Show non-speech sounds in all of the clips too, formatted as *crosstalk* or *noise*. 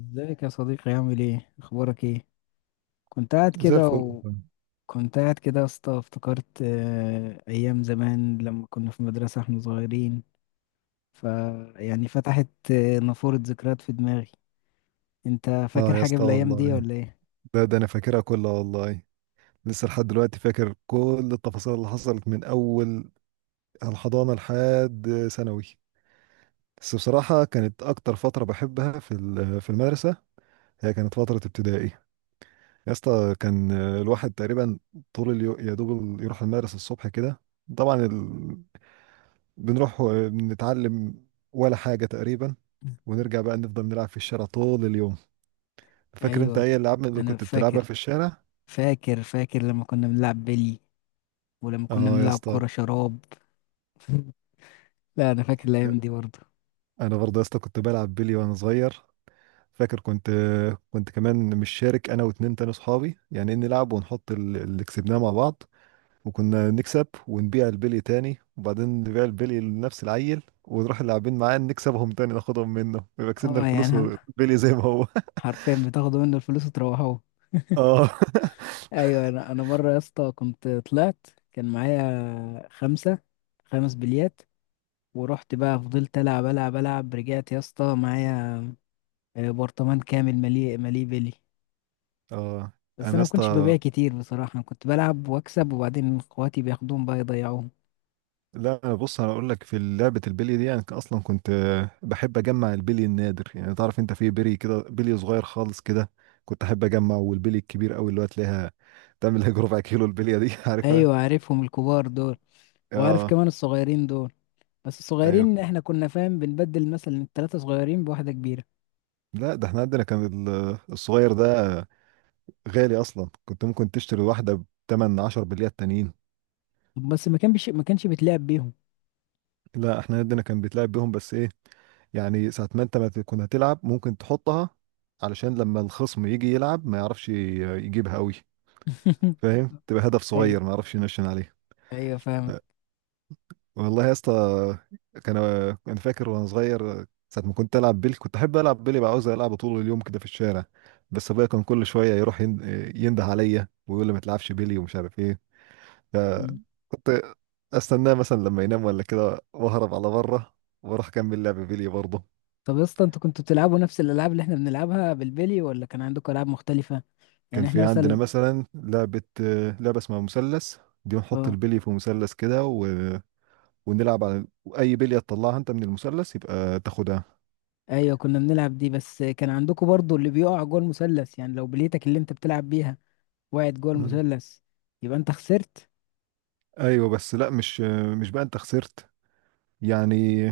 ازيك يا صديقي؟ عامل ايه؟ اخبارك ايه؟ كنت قاعد زي كده، الفل والله. وكنت قاعد كده يا اسطى افتكرت ايام زمان لما كنا في مدرسة احنا صغيرين. ف يعني فتحت نافورة ذكريات في دماغي. انت اه فاكر يا حاجة اسطى بالايام دي والله، ولا ايه؟ ده انا فاكرها كلها والله. لسه لحد دلوقتي فاكر كل التفاصيل اللي حصلت من اول الحضانه لحد ثانوي. بس بصراحه كانت اكتر فتره بحبها في المدرسه، هي كانت فتره ابتدائي. يا اسطى كان الواحد تقريبا طول اليوم يا دوب يروح المدرسه الصبح كده. طبعا بنروح نتعلم ولا حاجه تقريبا، ونرجع بقى نفضل نلعب في الشارع طول اليوم. فاكر انت ايوه ايه الالعاب اللي انا كنت بتلعبها فاكر. في الشارع؟ فاكر لما كنا بنلعب بلي، ولما كنا اه يا بنلعب اسطى. كرة شراب. *laughs* لا انا فاكر الايام دي برضه. انا برضه يا اسطى كنت بلعب بيلي وانا صغير. فاكر كنت كمان مش شارك انا واتنين تاني صحابي، يعني إيه نلعب ونحط اللي كسبناه مع بعض. وكنا نكسب ونبيع البيلي تاني، وبعدين نبيع البيلي لنفس العيل، ونروح اللاعبين معاه نكسبهم تاني ناخدهم منه، ويبقى كسبنا اه الفلوس يعني والبيلي زي ما هو. *laughs* حرفيا بتاخدوا منه الفلوس وتروحوه. اه. *laughs* ايوه، انا مره يا اسطى كنت طلعت كان معايا خمسه، خمس بليات، ورحت بقى فضلت العب العب، رجعت يا اسطى معايا برطمان كامل مليء بلي. اه بس انا انا يا ما كنتش اسطى، ببيع كتير بصراحه، انا كنت بلعب واكسب وبعدين اخواتي بياخدوهم بقى يضيعوهم. لا بص انا اقول لك في لعبه البلي دي، انا اصلا كنت بحب اجمع البلي النادر. يعني تعرف انت، في بلي كده بلي صغير خالص كده، كنت احب اجمع. والبلي الكبير قوي اللي هو تلاقيها تعمل هيك ربع كيلو، البليه دي *laughs* عارفها؟ ايوه عارفهم الكبار دول، وعارف اه كمان الصغيرين دول. بس ايوه. الصغيرين احنا كنا فاهم بنبدل مثلا التلاته صغيرين بواحده كبيره. لا ده احنا عندنا كان الصغير ده غالي اصلا، كنت ممكن تشتري واحده ب 8 10 بليات تانيين. بس ما كانش بيتلعب بيهم. لا احنا عندنا كان بيتلعب بيهم، بس ايه، يعني ساعة ما انت ما تكون هتلعب ممكن تحطها علشان لما الخصم يجي يلعب ما يعرفش يجيبها قوي. فاهم؟ تبقى هدف *laughs* ايوه، صغير ما اعرفش نشن عليه. ايوه فاهم. والله يا اسطى، كان انا فاكر وانا صغير ساعه ما كنت العب بيلي، كنت احب العب بيلي بقى، عاوز العب طول اليوم كده في الشارع. بس ابويا كان كل شويه يروح ينده عليا ويقول لي ما تلعبش بيلي ومش عارف ايه. فكنت استناه مثلا لما ينام ولا كده، واهرب على بره واروح اكمل لعب بيلي برضه. طب يا اسطى انتوا كنتوا بتلعبوا نفس الالعاب اللي احنا بنلعبها بالبلي، ولا كان عندكم العاب مختلفه؟ كان يعني احنا في عندنا مثلا. مثلا لعبه، لعبه اسمها مثلث. دي بنحط اه البلي في مثلث كده ونلعب على اي بليه تطلعها انت من المثلث يبقى تاخدها. ايوه كنا بنلعب دي، بس كان عندكم برضو اللي بيقع جوه المثلث؟ يعني لو بليتك اللي انت بتلعب بيها وقعت جوه مم. المثلث يبقى انت خسرت. ايوه بس لا مش، مش بقى انت خسرت، يعني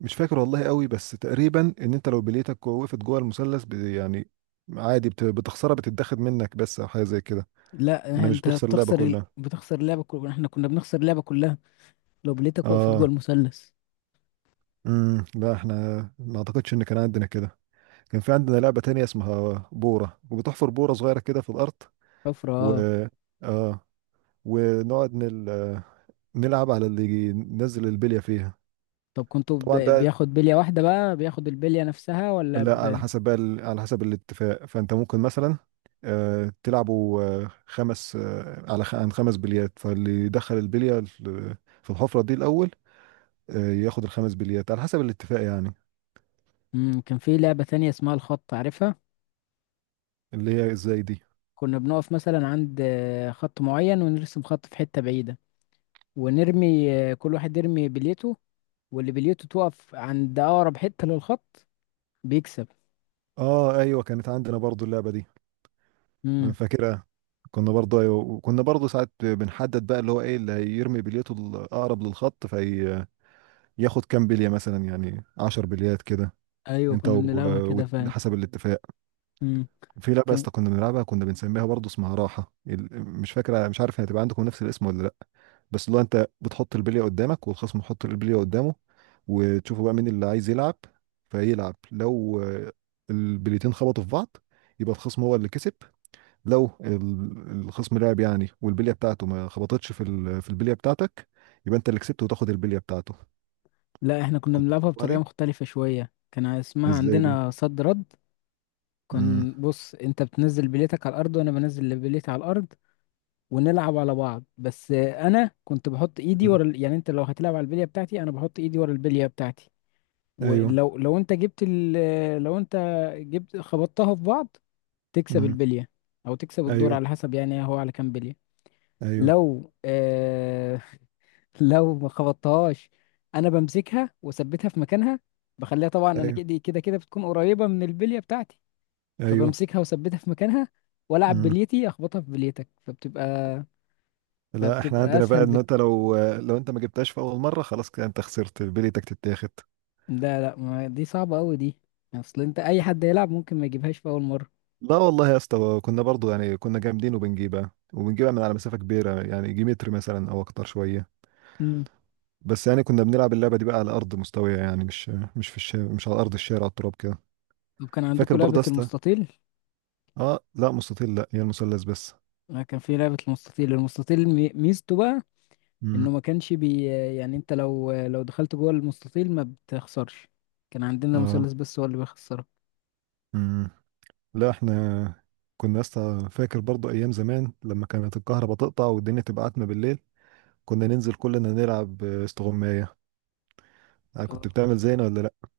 مش فاكر والله قوي، بس تقريبا ان انت لو بليتك وقفت جوه المثلث، يعني عادي، بتخسرها، بتتاخد منك بس، او حاجه زي كده. لا انا مش انت بتخسر اللعبه بتخسر كلها. بتخسر اللعبه كلها، احنا كنا بنخسر اللعبه كلها لو بليتك وقفت جوه اه. المثلث. لا احنا ما اعتقدش ان كان عندنا كده. كان في عندنا لعبه تانية اسمها بوره، وبتحفر بوره صغيره كده في الارض، حفره، و اه. اه ونقعد نلعب على اللي ينزل البليه فيها. طب كنتوا طبعا ده، بياخد بليه واحده بقى، بياخد البليه نفسها ولا لا على حسب بقى، على حسب الاتفاق. فانت ممكن مثلا تلعبوا خمس، عن خمس بليات، فاللي يدخل البليه في الحفره دي الاول، ياخد الخمس بليات على حسب الاتفاق يعني. كان في لعبه تانية اسمها الخط، عارفها؟ اللي هي ازاي دي؟ كنا بنقف مثلا عند خط معين ونرسم خط في حتة بعيدة، ونرمي، كل واحد يرمي بليته، واللي بليته توقف عند أقرب حتة للخط بيكسب. اه ايوه، كانت عندنا برضو اللعبه دي، أنا امم. فاكرها. كنا برضو ايوه، وكنا برضو ساعات بنحدد بقى اللي هو ايه اللي هيرمي بليته الاقرب للخط، فياخد كام بليه مثلا، يعني 10 بليات كده. ايوه انت كنا بنلعبها كده فعلا. وحسب الاتفاق. امم. في لعبة يا كان، اسطى كنا بنلعبها، كنا بنسميها برضه، اسمها راحة مش فاكرة، مش عارف هتبقى عندكم نفس الاسم ولا لأ. بس اللي هو أنت بتحط البلية قدامك والخصم يحط البلية قدامه، وتشوفوا بقى مين اللي عايز يلعب. فيلعب، لو البليتين خبطوا في بعض، يبقى الخصم هو اللي كسب. لو الخصم لعب يعني، والبلية بتاعته ما خبطتش في البلية بتاعتك، يبقى أنت اللي كسبت وتاخد البلية بتاعته. لا احنا كنا كنت بنلعبها بتلعبها بطريقة دي؟ مختلفة شوية، كان اسمها ازاي دي؟ عندنا صد رد. امم. كان، بص انت بتنزل بليتك على الارض وانا بنزل اللي بليتي على الارض، ونلعب على بعض. بس انا كنت بحط ايدي امم. ورا يعني انت لو هتلعب على البلية بتاعتي انا بحط ايدي ورا البلية بتاعتي. ايوه. ولو انت جبت لو انت جبت خبطتها في بعض تكسب امم. البلية، او تكسب الدور ايوه. على حسب، يعني هو على كام بلية. ايوه. لو *laughs* لو ما خبطتهاش انا بمسكها واثبتها في مكانها، بخليها، طبعا انا ايوه. كده بتكون قريبة من البلية بتاعتي، ايوه. فبمسكها واثبتها في مكانها، والعب امم بليتي اخبطها في بليتك فبتبقى، لا، احنا فبتبقى عندنا بقى اسهل ان انت بك. لو انت ما جبتهاش في اول مره، خلاص كده انت خسرت، بليتك تتاخد. ده لا، ما دي صعبة قوي دي، اصل انت اي حد يلعب ممكن ما يجيبهاش في اول مرة. لا والله يا اسطى، كنا برضو يعني كنا جامدين، وبنجيبها وبنجيبها من على مسافه كبيره، يعني يجي متر مثلا او اكتر شويه. بس يعني كنا بنلعب اللعبه دي بقى على ارض مستويه، يعني مش في الشارع، مش على ارض الشارع، على التراب كده. طب كان فاكر عندكم برضه لعبة يا اسطى. المستطيل؟ اه لا مستطيل، لا هي المثلث بس. أنا كان في لعبة المستطيل، المستطيل ميزته بقى امم. إنه ما كانش بي، يعني أنت لو دخلت جوه المستطيل ما بتخسرش، كان عندنا اه. المثلث بس هو اللي بيخسرك. امم لا احنا كنا يا اسطى فاكر برضه ايام زمان لما كانت الكهرباء تقطع والدنيا تبقى عتمه بالليل، كنا ننزل كلنا نلعب استغماية. أنا كنت آه. بتعمل زينا ولا لأ؟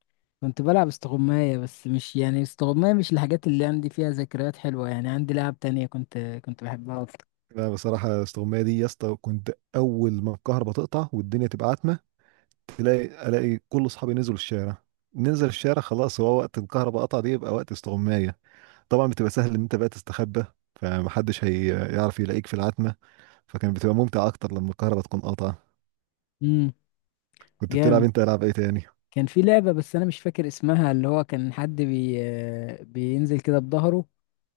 كنت بلعب استغماية، بس مش يعني استغماية مش الحاجات اللي عندي فيها ذكريات حلوة، يعني عندي لعب تانية كنت بحبها أكتر. لا بصراحة استغماية دي يا اسطى، كنت أول ما الكهرباء تقطع والدنيا تبقى عتمة تلاقي ألاقي كل أصحابي نزلوا الشارع، ننزل الشارع خلاص، هو وقت الكهرباء قطع دي يبقى وقت استغماية. طبعا بتبقى سهل إن أنت بقى تستخبى، فمحدش هيعرف يلاقيك في العتمة، فكان بتبقى ممتع أكتر لما الكهرباء تكون قاطعة. امم. كنت بتلعب جامد. أنت ألعاب إيه تاني؟ كان في لعبة بس أنا مش فاكر اسمها، اللي هو كان حد بي، بينزل كده بظهره،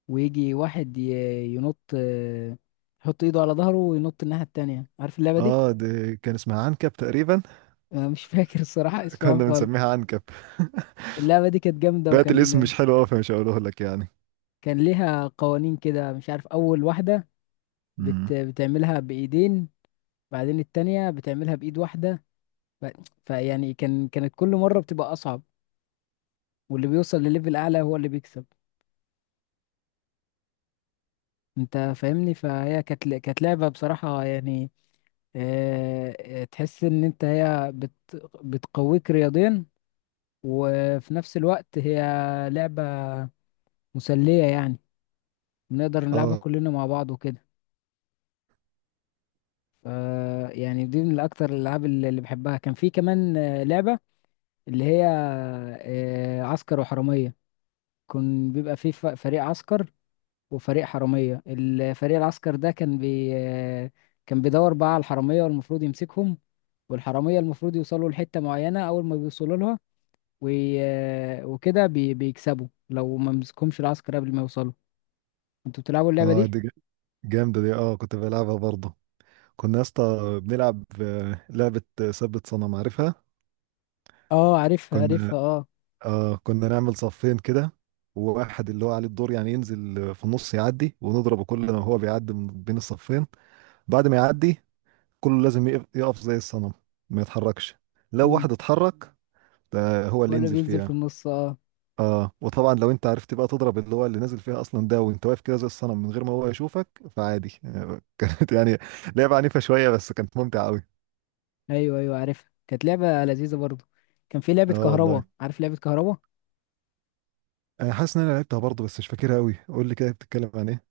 ويجي واحد ينط، يحط ايده على ظهره وينط الناحية التانية، عارف اللعبة دي؟ آه دي كان اسمها عنكب تقريبا. أنا مش فاكر الصراحة *laughs* *laughs* اسمها كنا خالص. بنسميها عنكب. *laughs* اللعبة دي كانت جامدة، بقت الاسم وكان مش حلو أوي فمش هقوله لك يعني. كان ليها قوانين كده مش عارف، أول واحدة مم. بتعملها بإيدين، بعدين التانية بتعملها بإيد واحدة. ف... فيعني كانت كل مرة بتبقى أصعب، واللي بيوصل لليفل أعلى هو اللي بيكسب. أنت فاهمني؟ فهي كانت كانت لعبة بصراحة يعني، آه، تحس إن أنت هي بتقويك رياضيا، وفي نفس الوقت هي لعبة مسلية، يعني بنقدر نلعبها اه. كلنا مع بعض وكده. ف- يعني دي من الأكتر الألعاب اللي بحبها. كان في كمان لعبة اللي هي عسكر وحرامية. كان بيبقى في فريق عسكر وفريق حرامية. الفريق العسكر ده كان بي آه، كان بيدور بقى على الحرامية والمفروض يمسكهم، والحرامية المفروض يوصلوا لحتة معينة، أول ما بيوصلوا لها وكده بيكسبوا لو ما مسكهمش العسكر قبل ما يوصلوا. انتوا بتلعبوا اللعبة اه دي؟ دي جامدة دي، اه كنت بلعبها برضه. كنا يا اسطى بنلعب لعبة ثبت صنم، عارفها؟ اه عارفها، كنا عارفها اه. اه كنا نعمل صفين كده، وواحد اللي هو عليه الدور يعني ينزل في النص يعدي، ونضربه كل ما هو بيعدي من بين الصفين. بعد ما يعدي كله لازم يقف، يقف زي الصنم، ما يتحركش. لو امم، واحد اتحرك ده هو هو اللي اللي ينزل بينزل في فيها. النص اه. اه، وطبعا لو انت عرفت بقى تضرب اللي هو اللي نازل فيها اصلا ده، وانت واقف كده زي الصنم من غير ما هو يشوفك، فعادي. *laughs* كانت يعني لعبة عنيفة شوية، بس كانت ممتعة قوي. ايوه، ايوه عارفها كانت لعبة لذيذة برضو. كان في لعبة اه كهربا، والله، عارف لعبة كهربا؟ انا حاسس ان انا لعبتها برضه بس مش فاكرها قوي، قول لي كده بتتكلم عن ايه؟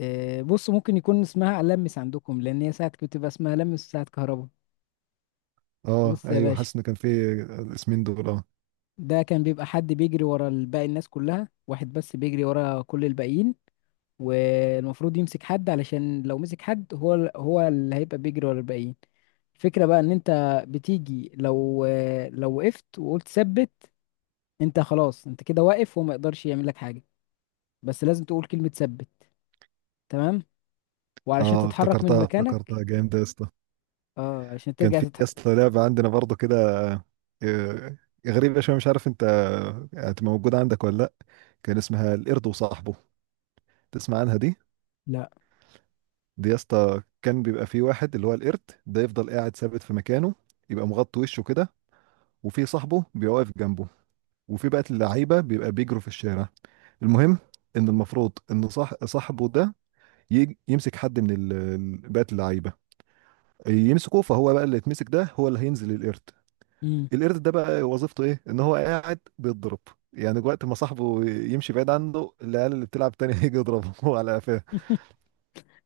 آه بص، ممكن يكون اسمها لمس عندكم، لان هي ساعة كنت بتبقى اسمها لمس ساعة كهربا. اه بص يا ايوه، باشا، حاسس ان كان في الاسمين دول، اه. ده كان بيبقى حد بيجري ورا باقي الناس كلها، واحد بس بيجري ورا كل الباقيين، والمفروض يمسك حد، علشان لو مسك حد هو هو اللي هيبقى بيجري ورا الباقيين. الفكرة بقى ان انت بتيجي، لو لو وقفت وقلت ثبت، انت خلاص انت كده واقف وما يقدرش يعمل لك حاجة، بس لازم تقول كلمة ثبت تمام، وعلشان اه تتحرك من افتكرتها، مكانك افتكرتها، جامدة يا اسطى. اه، علشان كان ترجع في يا اسطى لعبة عندنا برضه كده، آه، غريبة شوية، مش عارف انت هتبقى موجودة عندك ولا لا. كان اسمها القرد وصاحبه، تسمع عنها دي؟ لا. دي يا اسطى كان بيبقى فيه واحد اللي هو القرد ده، يفضل قاعد ثابت في مكانه، يبقى مغطي وشه كده، وفي صاحبه بيبقى واقف جنبه، وفي بقى اللعيبه بيبقى بيجروا في الشارع. المهم ان المفروض ان صاحبه ده يمسك حد من بقى اللعيبه، يمسكه، فهو بقى اللي يتمسك ده هو اللي هينزل القرد. مم. القرد ده بقى وظيفته ايه؟ ان هو قاعد بيتضرب، يعني وقت ما صاحبه يمشي بعيد عنه، العيال اللي بتلعب تاني *laughs* هيجي يضربه على قفاه.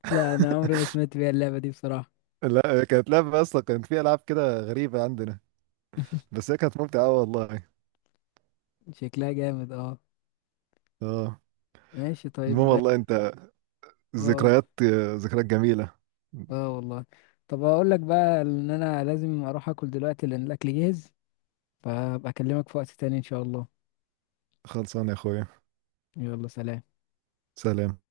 لا انا عمري ما سمعت بيها اللعبة دي بصراحة. لا كانت لعبة اصلا، كان في العاب كده غريبة عندنا، بس هي كانت ممتعة أوي والله. شكلها جامد اه. اه. ماشي المهم طيب. والله انت، اه. ذكريات، ذكريات جميلة. اه والله. طب اقول لك بقى ان انا لازم اروح اكل دلوقتي لان الاكل جاهز، فبكلمك في وقت تاني إن شاء الله. خلصان يا اخويا. يلا سلام. سلام.